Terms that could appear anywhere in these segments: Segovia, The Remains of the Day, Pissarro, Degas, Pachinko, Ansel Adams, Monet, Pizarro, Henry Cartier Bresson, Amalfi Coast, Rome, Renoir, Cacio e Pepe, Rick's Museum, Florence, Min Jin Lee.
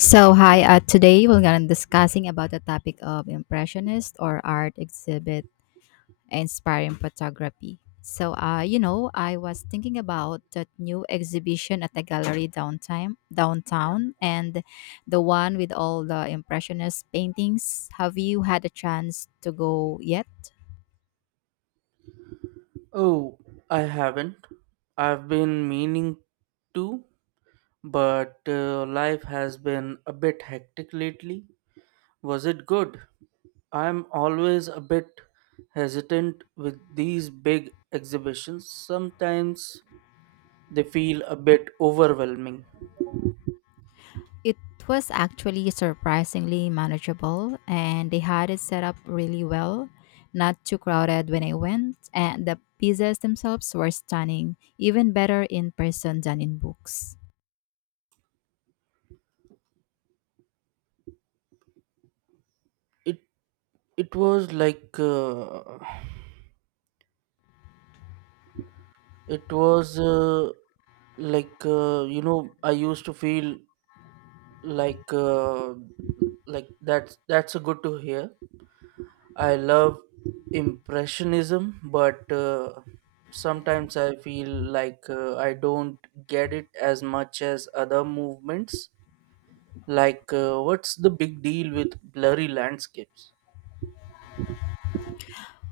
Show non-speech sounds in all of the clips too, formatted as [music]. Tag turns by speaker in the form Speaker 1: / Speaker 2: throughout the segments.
Speaker 1: So hi, today we're gonna discussing about the topic of impressionist or art exhibit inspiring photography. I was thinking about that new exhibition at the gallery downtown, and the one with all the impressionist paintings. Have you had a chance to go yet?
Speaker 2: Oh, I haven't. I've been meaning to, but life has been a bit hectic lately. Was it good? I'm always a bit hesitant with these big exhibitions. Sometimes they feel a bit overwhelming.
Speaker 1: It was actually surprisingly manageable and they had it set up really well, not too crowded when I went, and the pieces themselves were stunning, even better in person than in books.
Speaker 2: It it was like uh, it was like you know I used to feel like uh, like that's a good to hear. I love impressionism, but sometimes I feel I don't get it as much as other movements. What's the big deal with blurry landscapes?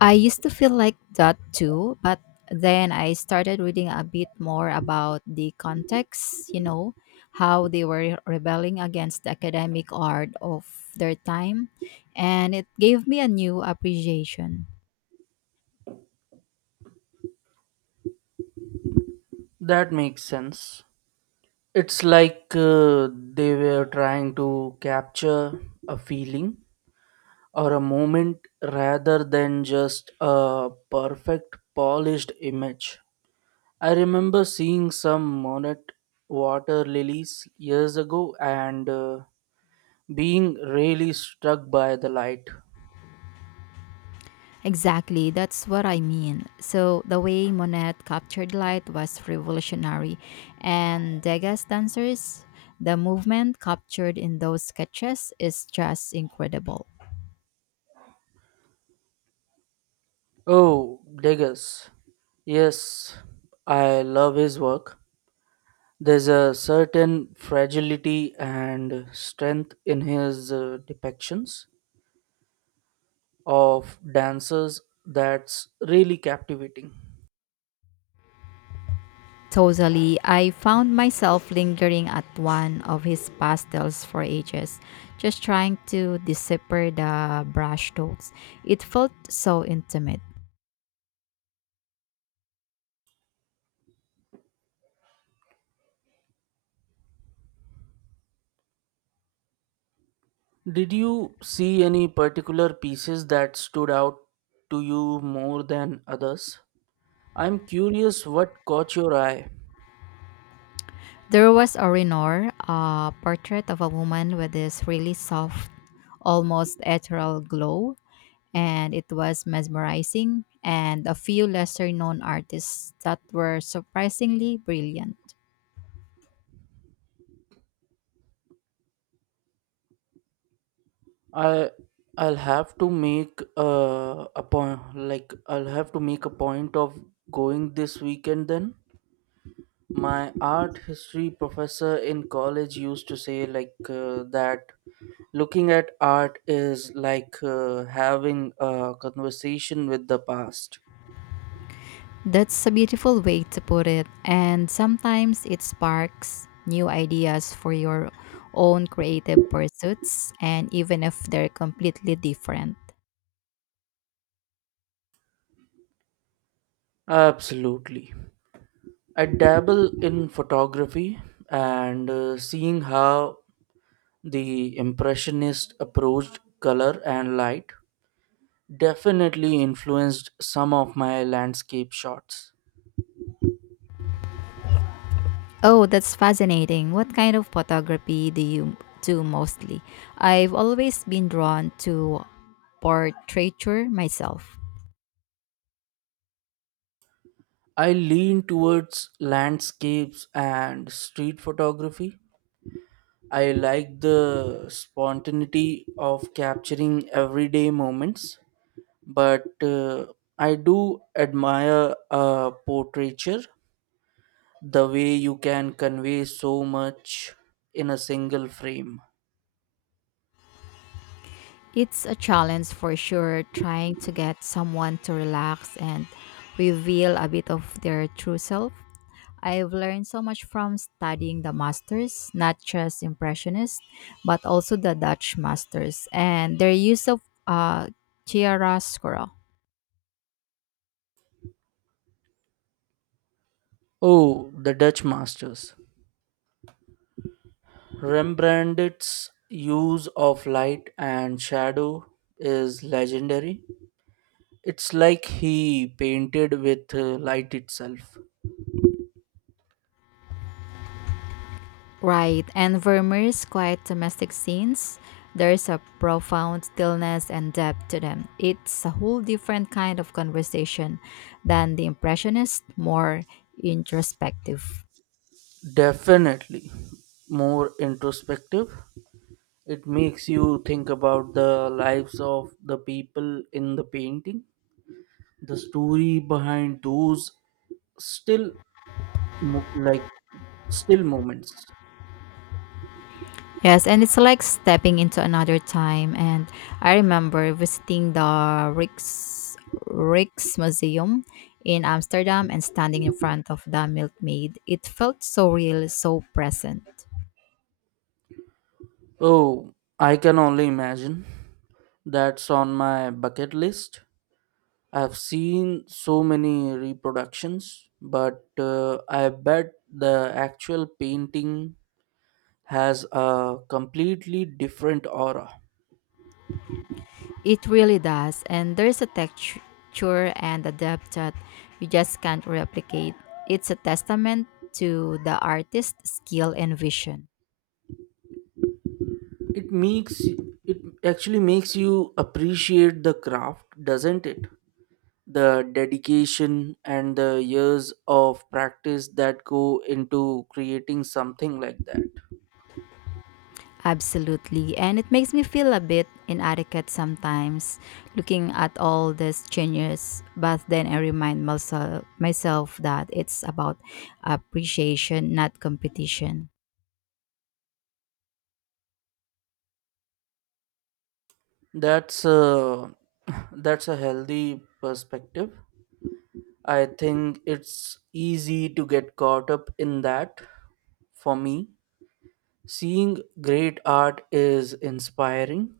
Speaker 1: I used to feel like that too, but then I started reading a bit more about the context, how they were rebelling against the academic art of their time, and it gave me a new appreciation.
Speaker 2: That makes sense. It's they were trying to capture a feeling or a moment rather than just a perfect, polished image. I remember seeing some monarch water lilies years ago and being really struck by the light.
Speaker 1: Exactly, that's what I mean. So the way Monet captured light was revolutionary, and Degas dancers, the movement captured in those sketches is just incredible.
Speaker 2: Oh, Degas. Yes, I love his work. There's a certain fragility and strength in his depictions of dancers that's really captivating.
Speaker 1: Totally, I found myself lingering at one of his pastels for ages, just trying to decipher the brushstrokes. It felt so intimate.
Speaker 2: Did you see any particular pieces that stood out to you more than others? I'm curious what caught your eye.
Speaker 1: There was a Renoir, a portrait of a woman with this really soft, almost ethereal glow, and it was mesmerizing, and a few lesser known artists that were surprisingly brilliant.
Speaker 2: I I'll have to make a point like I'll have to make a point of going this weekend then. My art history professor in college used to say that looking at art is having a conversation with the past.
Speaker 1: That's a beautiful way to put it, and sometimes it sparks new ideas for your own creative pursuits, and even if they're completely different.
Speaker 2: Absolutely. I dabble in photography and seeing how the Impressionist approached color and light definitely influenced some of my landscape shots.
Speaker 1: Oh, that's fascinating. What kind of photography do you do mostly? I've always been drawn to portraiture myself.
Speaker 2: I lean towards landscapes and street photography. I like the spontaneity of capturing everyday moments, but I do admire portraiture, the way you can convey so much in a single frame.
Speaker 1: It's a challenge for sure trying to get someone to relax and reveal a bit of their true self. I've learned so much from studying the masters, not just impressionists, but also the Dutch masters and their use of uh, chiaroscuro.
Speaker 2: Oh, the Dutch masters. Rembrandt's use of light and shadow is legendary. It's like he painted with light itself.
Speaker 1: Right, and Vermeer's quiet domestic scenes, there's a profound stillness and depth to them. It's a whole different kind of conversation than the Impressionist, more introspective.
Speaker 2: Definitely more introspective. It makes you think about the lives of the people in the painting, the story behind those still mo- like still moments.
Speaker 1: Yes, and it's like stepping into another time. And I remember visiting the Rick's Museum in Amsterdam and standing in front of the milkmaid. It felt so real, so present.
Speaker 2: Oh, I can only imagine. That's on my bucket list. I've seen so many reproductions, but I bet the actual painting has a completely different aura.
Speaker 1: It really does. And there's a texture and a depth that you just can't replicate. It's a testament to the artist's skill and vision.
Speaker 2: It makes it actually makes you appreciate the craft, doesn't it? The dedication and the years of practice that go into creating something like that.
Speaker 1: Absolutely. And it makes me feel a bit inadequate sometimes looking at all these changes. But then I remind myself that it's about appreciation, not competition.
Speaker 2: That's a [laughs] that's a healthy perspective. I think it's easy to get caught up in that. For me, seeing great art is inspiring.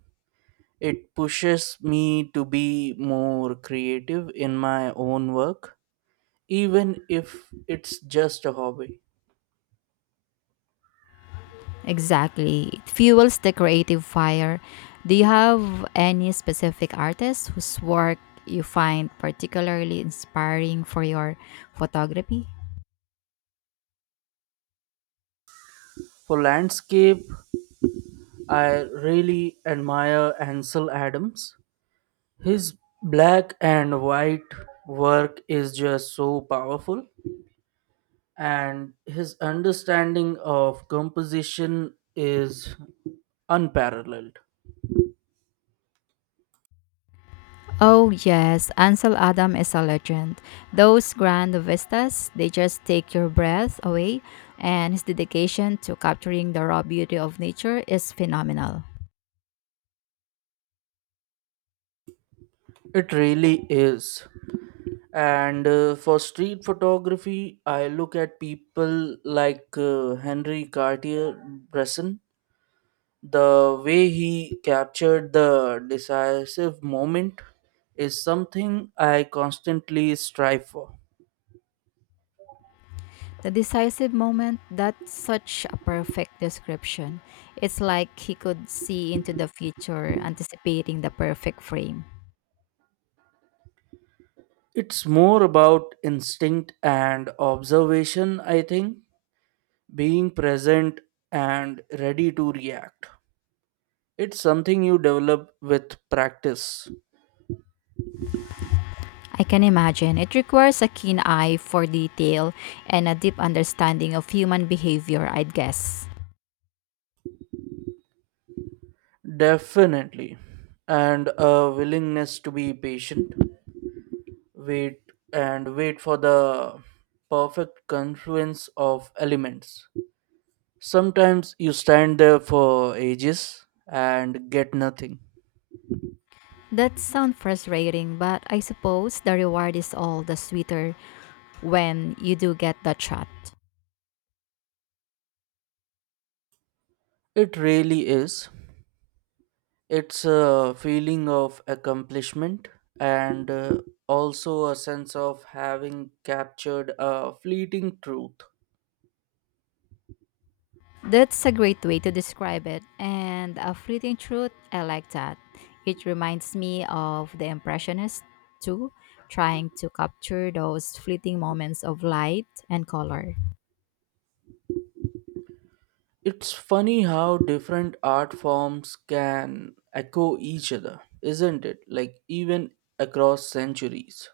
Speaker 2: It pushes me to be more creative in my own work, even if it's just a hobby.
Speaker 1: Exactly. It fuels the creative fire. Do you have any specific artists whose work you find particularly inspiring for your photography?
Speaker 2: For landscape, I really admire Ansel Adams. His black and white work is just so powerful, and his understanding of composition is unparalleled.
Speaker 1: Oh, yes. Ansel Adams is a legend. Those grand vistas, they just take your breath away, and his dedication to capturing the raw beauty of nature is phenomenal.
Speaker 2: It really is. And for street photography, I look at people Henry Cartier Bresson. The way he captured the decisive moment is something I constantly strive for.
Speaker 1: The decisive moment, that's such a perfect description. It's like he could see into the future, anticipating the perfect frame.
Speaker 2: It's more about instinct and observation, I think, being present and ready to react. It's something you develop with practice,
Speaker 1: I can imagine. It requires a keen eye for detail and a deep understanding of human behavior, I'd guess.
Speaker 2: definitely, and a willingness to be patient, wait, and wait for the perfect confluence of elements. Sometimes you stand there for ages and get nothing.
Speaker 1: That sounds frustrating, but I suppose the reward is all the sweeter when you do get the shot.
Speaker 2: It really is. It's a feeling of accomplishment and also a sense of having captured a fleeting truth.
Speaker 1: That's a great way to describe it. And a fleeting truth, I like that. It reminds me of the Impressionists, too, trying to capture those fleeting moments of light and color.
Speaker 2: It's funny how different art forms can echo each other, isn't it? Like, even across centuries.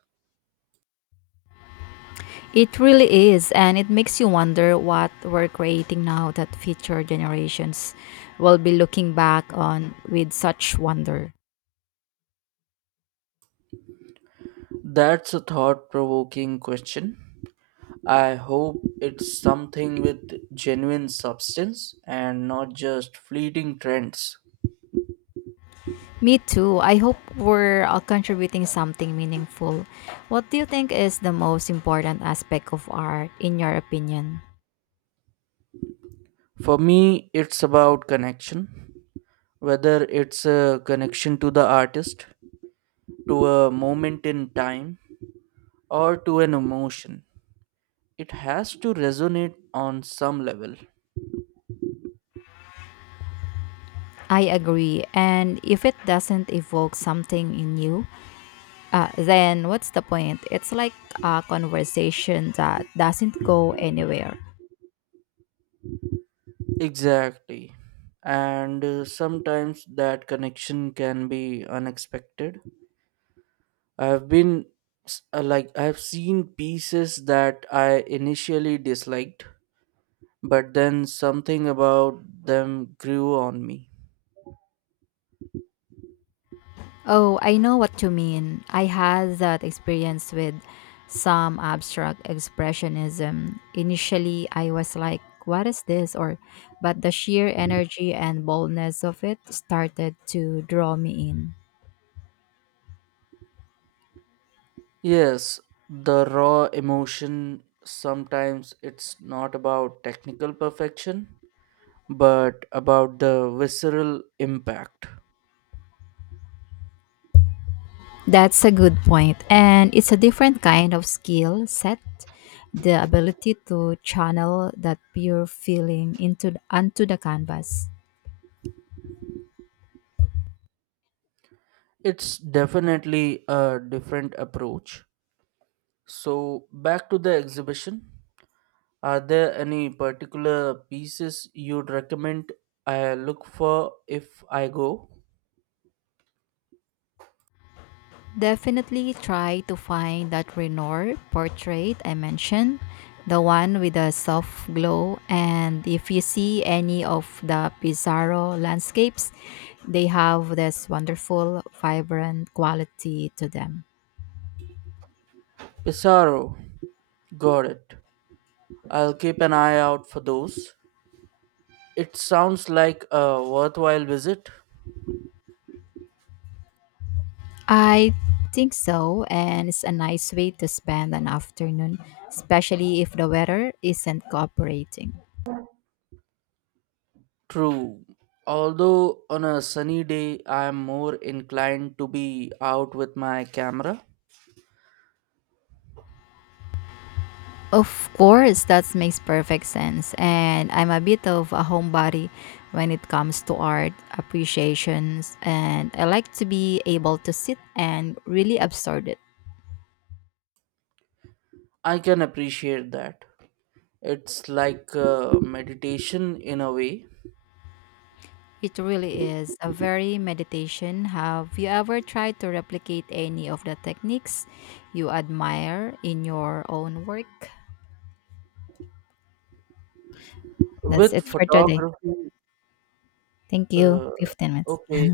Speaker 1: It really is, and it makes you wonder what we're creating now that future generations will be looking back on with such wonder.
Speaker 2: That's a thought provoking question. I hope it's something with genuine substance and not just fleeting trends.
Speaker 1: Me too. I hope we're contributing something meaningful. What do you think is the most important aspect of art, in your opinion?
Speaker 2: For me, it's about connection, whether it's a connection to the artist, to a moment in time, or to an emotion. It has to resonate on some level.
Speaker 1: I agree. And if it doesn't evoke something in you, then what's the point? It's like a conversation that doesn't go anywhere.
Speaker 2: Exactly. And sometimes that connection can be unexpected. I've been s- like, I've seen pieces that I initially disliked, but then something about them grew on me.
Speaker 1: Oh, I know what you mean. I had that experience with some abstract expressionism. Initially, I was like, what is this? Or, but the sheer energy and boldness of it started to draw me in.
Speaker 2: Yes, the raw emotion, sometimes it's not about technical perfection, but about the visceral impact.
Speaker 1: That's a good point. And it's a different kind of skill set. The ability to channel that pure feeling into onto the canvas.
Speaker 2: It's definitely a different approach. So, back to the exhibition. Are there any particular pieces you'd recommend I look for if I go?
Speaker 1: Definitely try to find that Renoir portrait I mentioned, the one with the soft glow. And if you see any of the Pizarro landscapes, they have this wonderful, vibrant quality to them.
Speaker 2: Pissarro, got it. I'll keep an eye out for those. It sounds like a worthwhile visit.
Speaker 1: I think so, and it's a nice way to spend an afternoon, especially if the weather isn't cooperating.
Speaker 2: True. Although on a sunny day I am more inclined to be out with my camera.
Speaker 1: Of course, that makes perfect sense, and I'm a bit of a homebody when it comes to art appreciations, and I like to be able to sit and really absorb it.
Speaker 2: I can appreciate that. It's meditation in a way.
Speaker 1: It really is a very meditation. Have you ever tried to replicate any of the techniques you admire in your own work? That's
Speaker 2: With
Speaker 1: it for today.
Speaker 2: photography,
Speaker 1: Thank you.
Speaker 2: uh,
Speaker 1: 15 minutes.
Speaker 2: okay,